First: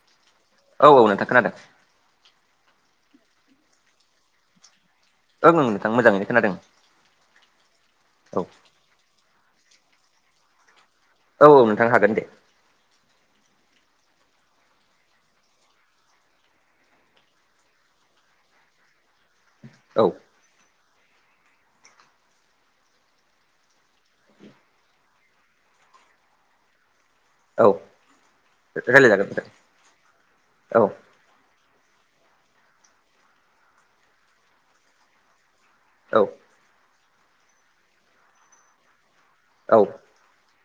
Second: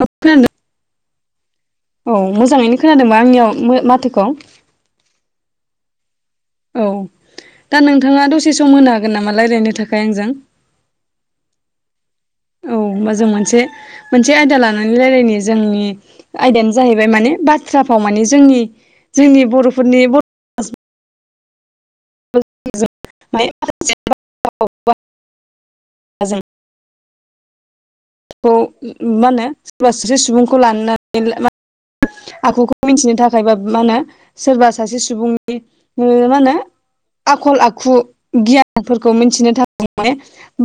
ओ खोनादों ना? औ औ नोंथां खोनादों। औ मोजाङैनो खोनादोंबा आंनियाव माथोखौ? ओं नोंथां मोजाङै खोनादों। औ दा नोंथाङा औ दसे सम होनो हागोन नामा रायजलायनो थाखाय आंजों? औ औ नोंथां हागोन दे। औ होमबा जों मोनसे मोनसे आयदा लानानै राय्लायनि जों आयदायानो जाहैबाय माने बाथ्रा फाव माने जोंनि जोंनि बर'फोरनि औ [unintelligible] औ [unintelligible] खौ रायलायजागोन मा नोंथां होनो सोरबा स्रि सुबुंखौ औ लानो [unintelligible] आखुखौ मिथिनो थाखायबा मा होनो सोरबा सासे सुबुं औ ओ मा होनो आखल आखु गियानफोरखौ मिथिनो औ [unintelligible] माने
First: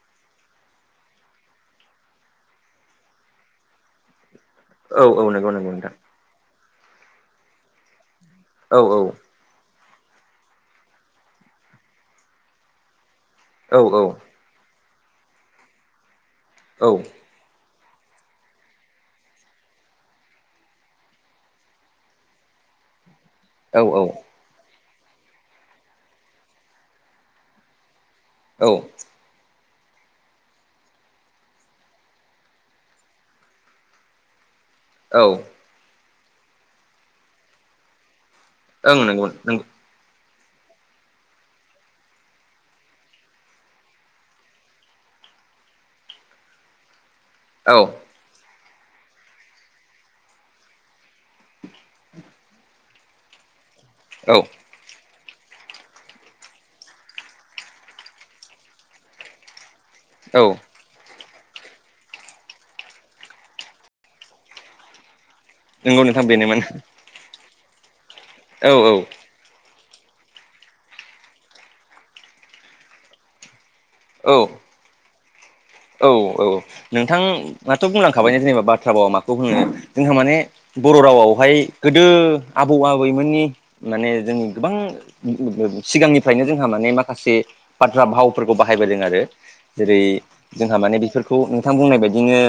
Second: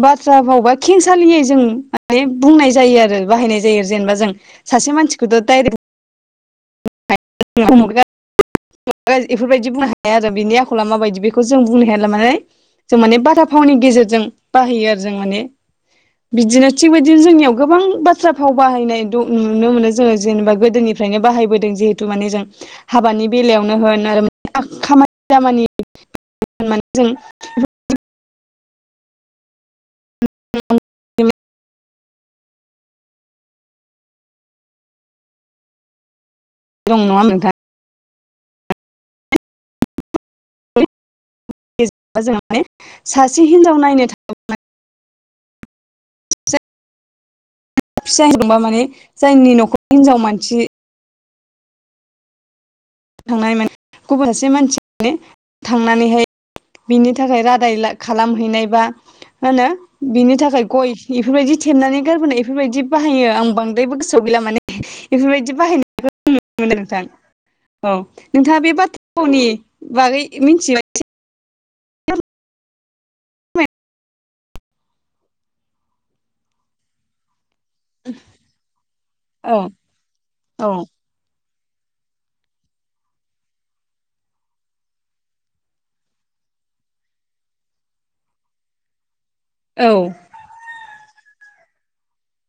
बाथ्रा फावबा खेंसालियै जों ओमफायो बुंनाय जायो आरो बाहायनाय जायो जेनेबा जों सासे औ मानसिखौथ' नंगौ नंगौ डाइरेक्ट नोंथां [unintelligible] औ औ बेफोरबायदि बुंनो हाया आरो बेनि आखला माबायदि बेखौ जों बुंनो हाया माने जों माने बाथा फावनि औ औ गेजेरजों बाहायो आरो जों माने बिदिनो थिगबायदिनो जोंनियाव गोबां बाथ्रा फाव बाहायनाय नुनो मोनो जोङो जेनेबा गोदोनिफ्रायनो बाहायबोदों जिहेतु माने जों हाबानि बेलायावनो होन औ आरो खामानि दामानि होन माने जों औ [unintelligible] औ दं नङा होमबा नोंथां ओं नंगौ नोंथां [unintelligible] जों माने सासे हिनजाव नायनो थांयोब्ला औ फिसा हिनजावबा माने जायनि न'खर हिनजाव मानसि थांनाय माने गुबुन औ सासे मानसि माने थांनानैहाय बिनि थाखाय रादाय खालामहैनाय बा होनो बिनि औ थाखाय गय इफोरबायदि थेबनानै गारबोनाय इफोरबायदि बाहायो आं बांद्रायबो गोसोआव गैला माने बेफोरबायदि नंगौ बाहायनाय नोंथां नुनो बेनोमोन मोनो नोंथां औ नोंथाङा औ बे बाथ्रा औ फावनि बागै मिथिबाय औ औ औ नोंथां दाथ' बुंलांखाबाय जेनेबा बाथ्रा फावा माखौ बुङो औ जोंहा माने औ बर' रावावहाय गोदो आबौ आबैमोननि माने जोंनि गोबां सिगांनिफ्रायनो जोंहा माने माखासे बाथ्रा भावफोरखौ बाहायबोदों आरो औ जेरै जोंहा माने बेफोरखौ नोंथां बुंनाय बायदिनो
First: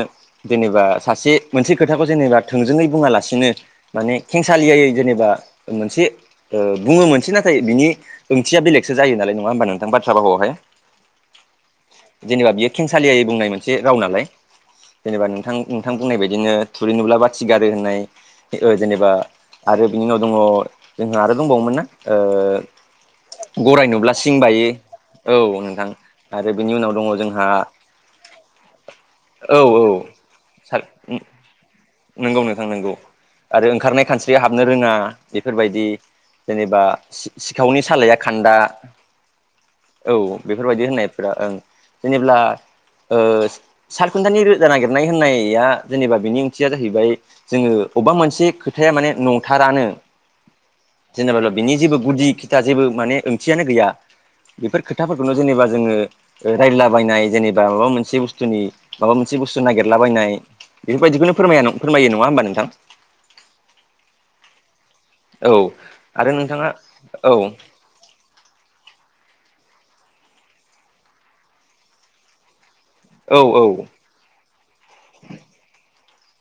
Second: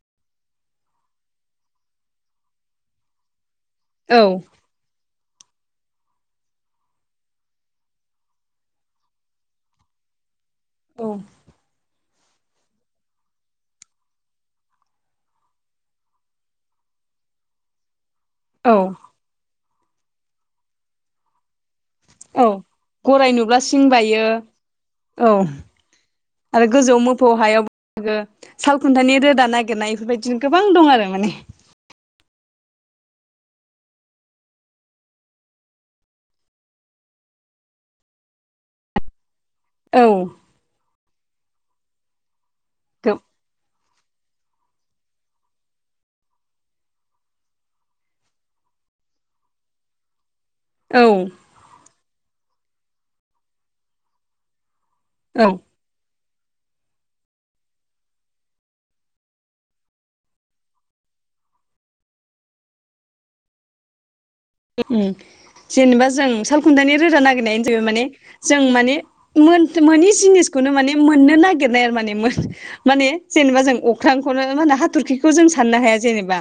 जेनेबा सासे मोनसे खोथाखौ जेनेबा थोंजोङै बुङालासिनो माने औ खेंसालियायै जेनेबा मोनसे ओ बुङो मोनसै नाथाय बिनि ओंथिया बेलेगसो जायो नालाय नङा होमबा नोंथां बाथ्रा फावावहाय औ जेनेबा बियो खेंसालियायै बुंनाय मोनसे राव नालाय जेनेबा नोंथां नोंथां बुंनाय बायदिनो थुरि नुब्ला बाथि गारो होननाय ओ औ जेनेबा आरो बिनि उनाव दङ जोंहा आरो दंबावोमोन ना औ गराय नुब्ला ओ सिं गराय नुब्ला सिं बायो औ नोंथां आरो बेनि उनाव दङ जोंहा ओ सालखुन्थानि रोदा औ औ नागिरनाय बेफोरबायदिनो गोबां दं आरो माने नोंगौ नोंथां नोंगौ आरो ओंखारनाय खानस्रिया हाबनो रोङा बेफोरबायदि जेनेबा सिखावनि सालाया खान्दा औ बेफोरबायदि होननायफोरा ओं जेनेब्ला ओ सालखुन्थानि रोदा नागिरनाय होननाया जेनेबा बिनि थियानो जाहैबाय जोङो अबेबा मोनसे खोथाया माने नंथारानो औ जेनेबाल' बिनि जेबो गुदि खिथा जेबो माने ओंथियानो गैया। बेफोर खोथाफोरखौनो औ जेनेबा जोङो रायलाबायनाय जेनेबा माबा मोनसे बुस्थुनि माबा मोनसे बुस्थु नागिरला बायनाय बेफोरबायदिखौनो फोरमाया फोरमायो नङा होमबा नोंथां? ओम औ जेनेबा जों आरो नोंथाङा सालखुन्थानि रोदा औ नागिरनायानो जाहैबाय माने जों माने मोन मोनै जिनिसखौनो माने मोननो नागिरनाय आरो माने मोन माने औ जेनेबा औ जों अख्रांखौनो मा होनो हाथरखिखौ जों साननो हाया जेनेबा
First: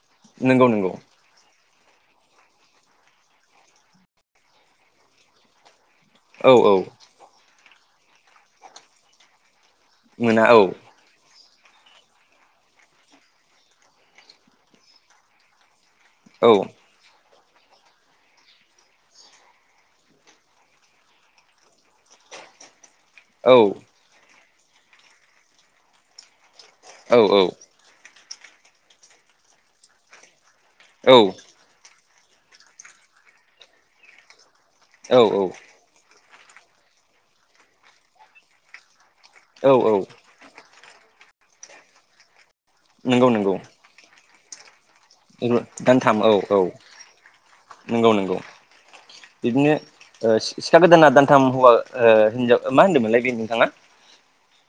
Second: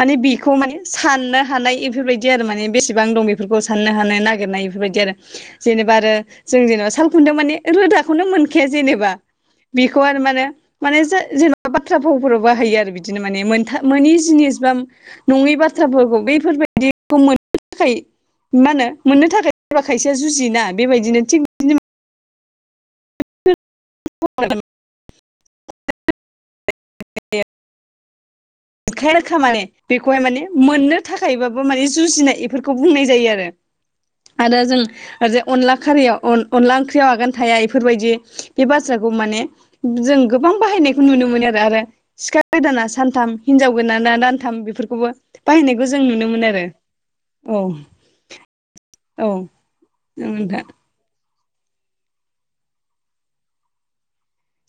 माने बेखौ नंगौ माने नंगौ साननो हानाय बेफोरबायदि आरो माने बेसेबां दं बेफोरखौ साननो हानाय नागिरनाय इफोरबायदि आरो जेननोबा आरो औ जों औ जेनबा सा ल खुंथायाव माने रोदाखौनो मोनखाया जेनेबा बेखौ आरो मोना मानो औ माने जा जेन बाथ्रा फावफोराव बाहायो आरो बिदिनो माने मोनथा मोनै जिनिस बा नङि बाथ्राफोरखौ औ बेफोरबायदि मोननो थाखाय मा होनो मोननो थाखाय सोरबा खायसेया जुजियोना बेबायदिनो थिग बिदिनो औ [unintelligible] औ-औ [unintelligible] माने बेखौहाय माने मोननो औ औ थाखाय बाबो इफोरखौ माने जुजिनाय इफोरखौ बुंनाय जायो आरो। आरो जों औ ओरैजा अनला खारियाव अन अनला ओंख्रियाव आगान थाया इफोरबायदि बे बाथ्राखौ माने औ औ जों गोबां बाहायनायखौ नुनो मोनो आरो सिखा गोदाना नंगौ सानथाम नंगौ हिनजाव गोदाना दानथाम बेफोरखौ खौबो बाहायनायबो जों दानथाम नुनो औ मोनो आरो। औ औ नंगौ नंगौ औ बिदिनो ओ नोंथां सिखा गोदाना दान- थाम हौवा ओ हिजाव मा होनदोंमोनलाय बे नोंथाङा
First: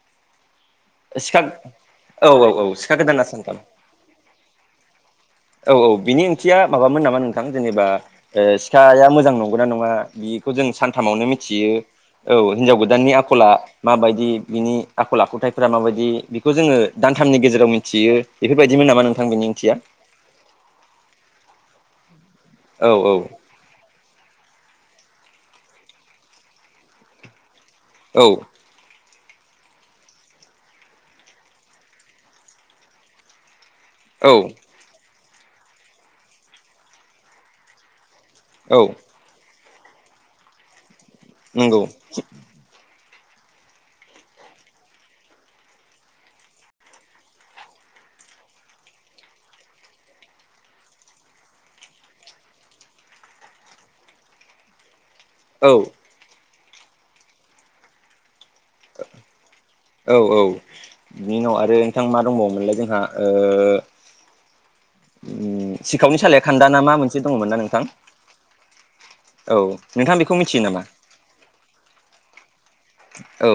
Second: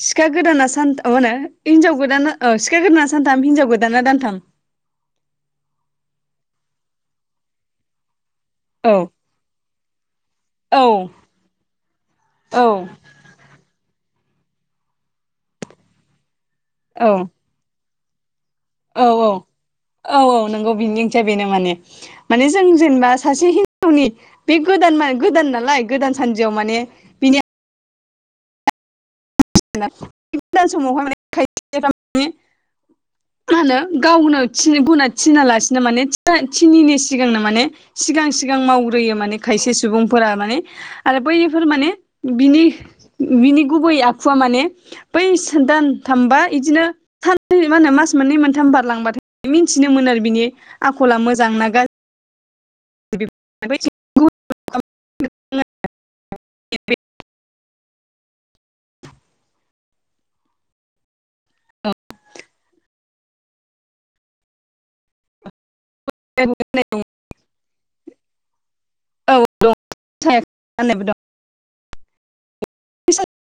सिखा गोदाना सानथा मा होनो सिखा हिनजाव गोदाना अ सिखा गोदाना सानथाम हिनजाव गोदाना दानथाम औ-औ बिनि ओंथिया माबामोन नामा नोंथां जेनेबा औ सिखाया मोजां नंगौना नङा बेखौ जों औ सानथामावनो मिथियो औ औ हिन्जाव गोदाननि आखला माबायदि बिनि आखल आखुथायफोरा माबायदि बेखौ जोङो औ दानथामनि गेजेराव मिथियो। बेफोरबायदिमोन औ नामा नोंथां बेनि ओंथिया औ औ नंगौ बेनि ओंथिया बेनो माने माने जों औ जेनेबा औ सासे हिन- [unintelligible] बे गोदान मान गोदान नालाय गोदान सानदियाव माने बिनि औ गोदान समावहाय माने [unintelligible] मा होनो गावनो औ गुना थिना लासिनो माने थिनिनि सिगांनो माने सिगां सिगां औ मावग्रोयो माने खायसे सुबुंफोरा माने आरो बैफोर नंगौ माने बिनि बिनि गुबै आ- -खुवा माने बै दानथामबा बिदिनो साननै मा होनो मास मोननै मोनथाम बारलांबाथाय मिथिनो मोनो आरो बिनि आखला मोजांना गा- [unintelligible] औ [inaudible] औ औ बिनि उनाव आरो नोंथां मा दंबावोमोनलाय जोंहा ओ सिखावनि सालाया खान्दा ना मा मोनसे दङ'मोन ना नोंथां औ नोंथाङा साया बेखौ मिथियो नामा? गाननायबो दं औ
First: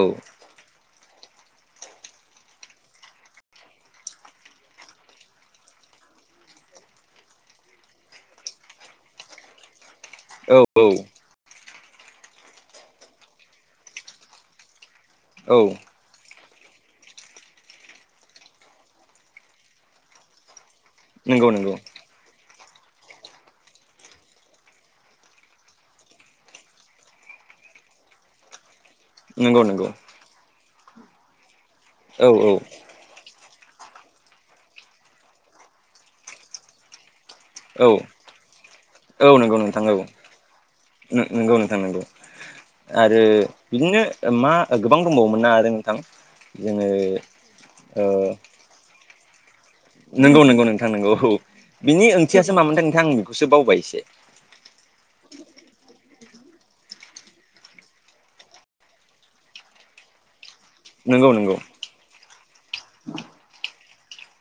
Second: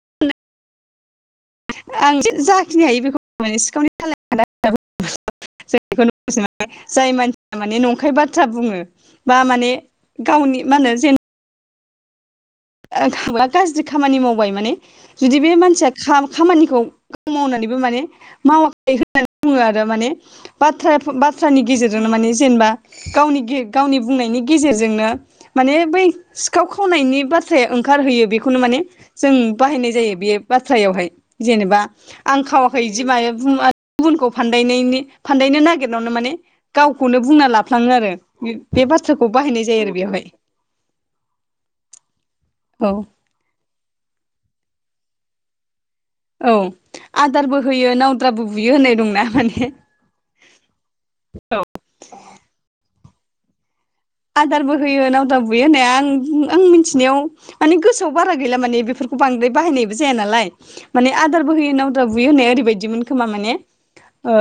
आं एसे जाखिनि हायो बेखौ सिखावनि सालाया खानदा होननाया [unintelligible] जों बेखौ जाय मानसिया माने नंखाय बाथ्रा बुङो बा माने गावनि औ मा होनो औ जेन'बा थाब्ला गाज्रि खामानि मावबाय माने जुदि बे औ मानसिया खामानिखौ मावनानैबो माने मावाखै होननानै बुङो आरो माने बाथ्रा नंगौ बाथ्रानि नंगौ गेजेरजोंनो मानि जेनेबा गावनि गावनि बुंनायनि गेजेरजोंनो माने बै सिखाव खावनायनि बाथ्रा बाथ्राया ओंखारहोयो बेखौनो माने जों नंगौ नंगौ बाहायनाय जायो बे बाथ्रायावहाय जेनेबा औ आं खावाखै बिदि माने गुबुनखौ फानदायनायनि फानदायनो नागिरनायावनो माने गावखौनो बुंना ला- औ फ्लाङो आरो बे बाथ्राखौ बाहायनाय जायो आरो बेवावहाय नोंगौ नोथां नोंगौ औ आरो बिदिनो मा गोबां दंबावोमोन ना आरो नोंथां औ जोङो आदारबो होयो ओ नावद्राबो बुयो होननाय दंना माने नंगौ नंगौ नोंथां नंगौ औ बिनि ओंथियासो मामोनथाय नोंथां आं बेखौसो बावबाय एसे आदारबो होयो नावद्राबो बुयो होननाया आं बु आं मिथिनायाव माने गोसोआव बारा गैला माने बेफोरखौ बांद्राय बाहायनायबो जाया नालाय माने नंगौ नंगौ आदारबो होयो‌ नाव द्राबो बुयो होननाया ओरैबायदिमोन खोमा माने ओ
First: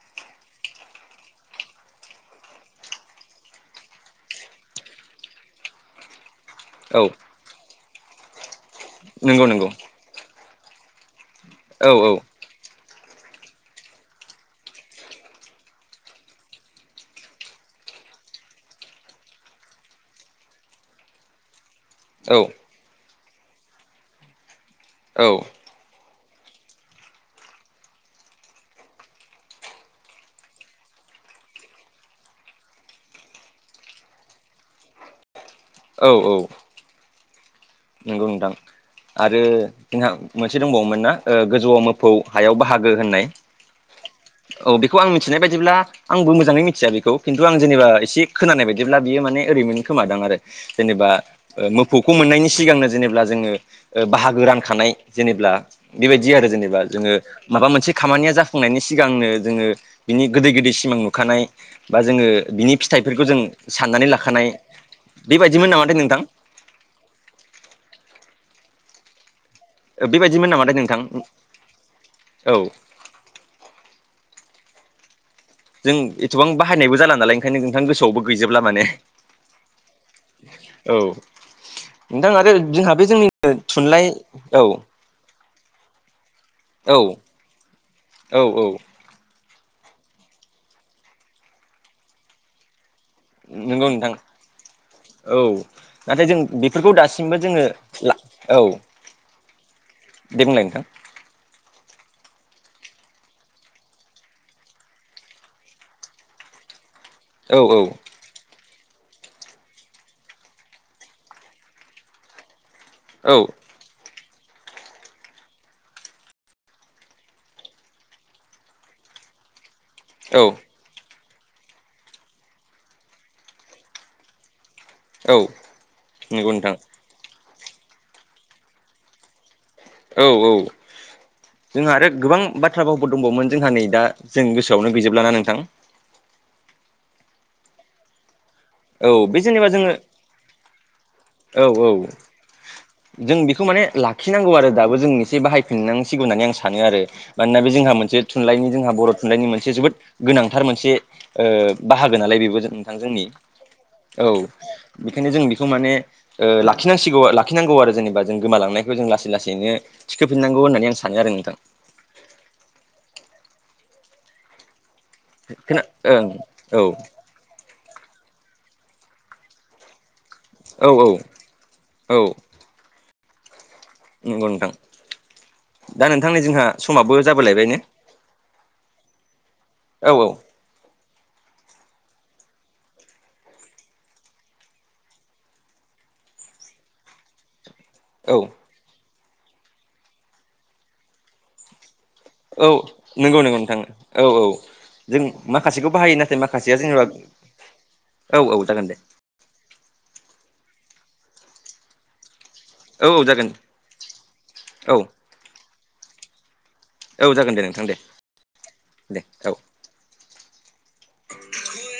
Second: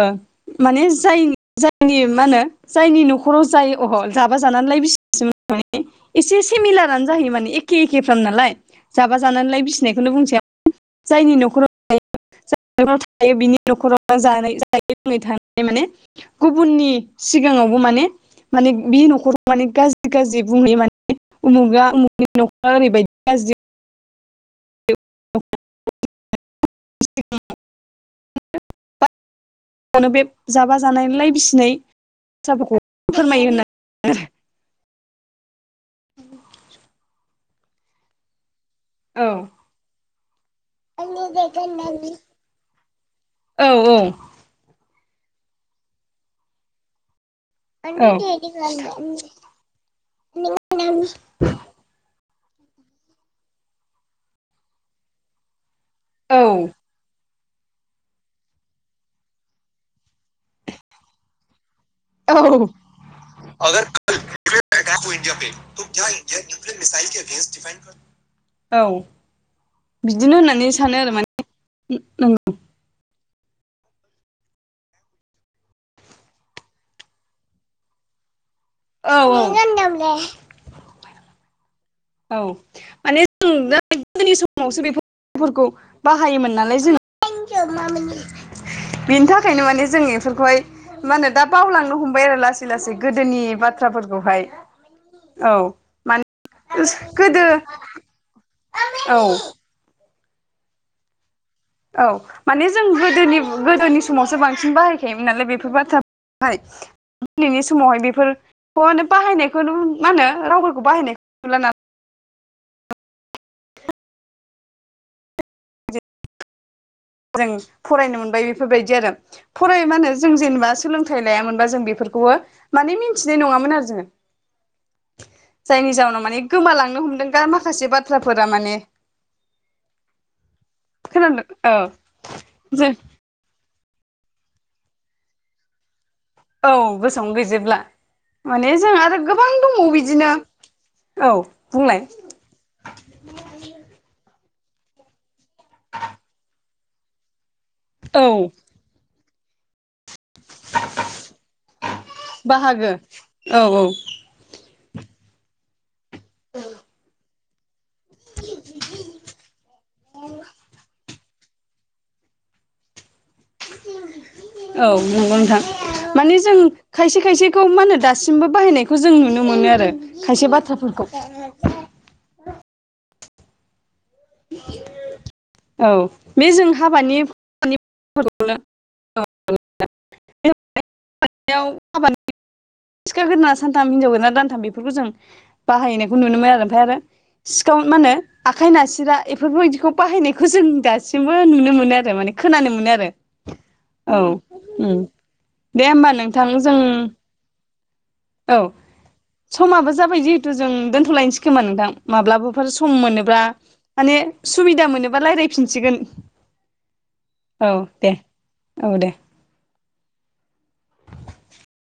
माने जाय जायनि मा होनो जायनि न'खराव जाय अह जा बा जानानै लाय बिसिनायसोमोन माने एसे औ सेमिलारानो जाहैयो माने एखे एखेफ्राम नालाय जाबा नंगौ जानानै लाय नंगौ बिसिनायखौनो बुंनोसै आं जायनि न'ख औ औ जायनि नखराव थायो बिनि न'खरावनो जायै लोङै थानानै माने गुबुननि सिगाङावबो माने माने बे न'खरखौ माने गाज्रि गाज्रि बुंहैयो माने उमुगा उमुनि औ न'खरा ओरैबायदि गाज्रिनो औ [unintelligible] [inaudible] नो बे जाबा जानानै लाय बिसिनाय बाथ्राफोरखौ फोरमायो होननानै आरो औ औ नंगौ नोंथां आरो औ जोंहा मोनसे दंबावोमोनना गोजौआव मोफौ हायाव बाहागो होननाय औ औ बेखौ आं मिथिनाय बायदिब्ला आंबो मोजाङै मिथिया बेखौ खिन्थु आं जेनेबा एसे खोनानाय बायदिब्ला बियो माने ओरैमोन खोमादों आरो जेनेबा ओ मोफौखौ मोननायनि सिगांनो जेनेबब्ला जोङो बाहागो रानखानाय जेनेबब्ला बेबायदि आरो औ जेनेबा जोङो माबा मोनसे खामानिया जाफुंनायनि सिगांनो जोङो बिनि गोदै गोदै सिमां नुखानाय बा जोङो औ बिनि फिथाइफोरखौ जों साननानै लाखानाय बेबायदिमोन नामाथाय नोंथां [unintelligible] औ बिदिनो बेबायदिमोन होननानै नामाथाय सानो नोंथां आरो माने [unintelligible] औ जों एथबां बाहायनायबो जाला नालाय ओंखायनो नोंथां गोसआवबो गैजोबला माने औ औ औ नोंथां आरो औ जोंहा बे माने जोंनि थुनलाइ औ फोरखौ बाहायोमोन नालाय जों औ औ औ बेनि थाखायनो माने जों बेफोरखौहाय मा होनो दा बावलांनो हमबाय आरो लासै लासै गोदोनि नंगौ नोंथां बाथ्राफोरखौहाय औ माने नाथाय जों बेफोरखौ दासिमबो गोदो जोङो ला औ औ दे बुंलय नोंथां औ माने जों गोदोनि गोदोनि समावसो बांसिन बाहायखायोमोन नालाय बेफोर बाथ्रा खौहाय औ दिनैनि औ समावहाय बेफोरखौ माने बाहायनायखौ मा होनो रावफोरखौ बाहायनायखौ नुला ना औ जों फरायनो मोनबाय बेफोरबायदि आरो फराय मा होनो जों औ जेनेबा सोलों थाइ लायामोनबा जों बेफोरखौबो माने मिथिनाय नङामोन आरो जोङो औ जायनि जावनाव माने नंगौ नोंथां गोमालांनो हमदों गा माखासे बाथ्राफोरा माने औ औ खोनादों औ जोंहा आरो गोबां बाथ्रा जों भावफो दंबावोमोन जोंहा नै दा जों गोसोआवनो गैजोबलाना नोंथां औ गोसोआवनो गैजोबला माने जोंहा औ आरो बे गोबां जेनेबा दंबावो जोङो बिदिनो औ बुंलाय जों बेखौ माने लाखिनांगौ आरो दाबो जों एसे बाहायफिननांसिगौ होननानै आं सानो आरो मानोना बे जोंहा औ मोनसे थुनलाइनि जोंहा बर' थुनलाइनि मोनसे जोबोद गोनांथार मोनसे ओ बाहागो नालाय बेबो बाहागो नोंथां जोंनि औ औ औ बेखायनो जों बेखौ ओ माने लाखिनांसिगौ लाखिनांगौ आरो जेनेबा जों गोमालांनायखौ जों लासै लासैनो थिखोफिनांगौ होननानै आं सानो आरो नोंथां औ नंगौ नोंथां खोना ओं माने जों खायसे खायसे खौ मा होनो दासिमबो बाहायनायखौ जों नुनो मोनो आरो खायसे औ बाथ्राफोरखौ। औ। नंगौ नोंथां औ दा नोंथांनि बे जोंहा जों हाबानि समाबो जाबोलायबाय ने? औ औ [unintelligible] सिखा गोोरदा सानथाम हिनजाव गोदाना दानथाम बेफोरखौ जों बाहायनायखौ नुनो मोनो आरो ओमफ्राय आरो। सिखाव मा होनो औ आखाइ नासिरा। बेफोरबायदिखौ बाहायनायखौ जों दासिमबो नुनो मोनो आरो माने। औ खोनानो मोनो आरो नंगौ नंगौ नोंथां औ औ। उम जों दे माखासेखौ होमबा बाहायो नाथाय नोंथां माखासेया जों जेनेबा औ औ जागोन दे। समाबो जाबाय जिहेतु जों दोन्थ'लायनोसै खोमा नोंथां माब्लाबा बे सम औ औ मोनोब्ला जागोन माने सुबिदा औ मोनोबा रायज्लायफिनसिगोन। औ जागोन दे नोंथां दे दे औ। [inaudible]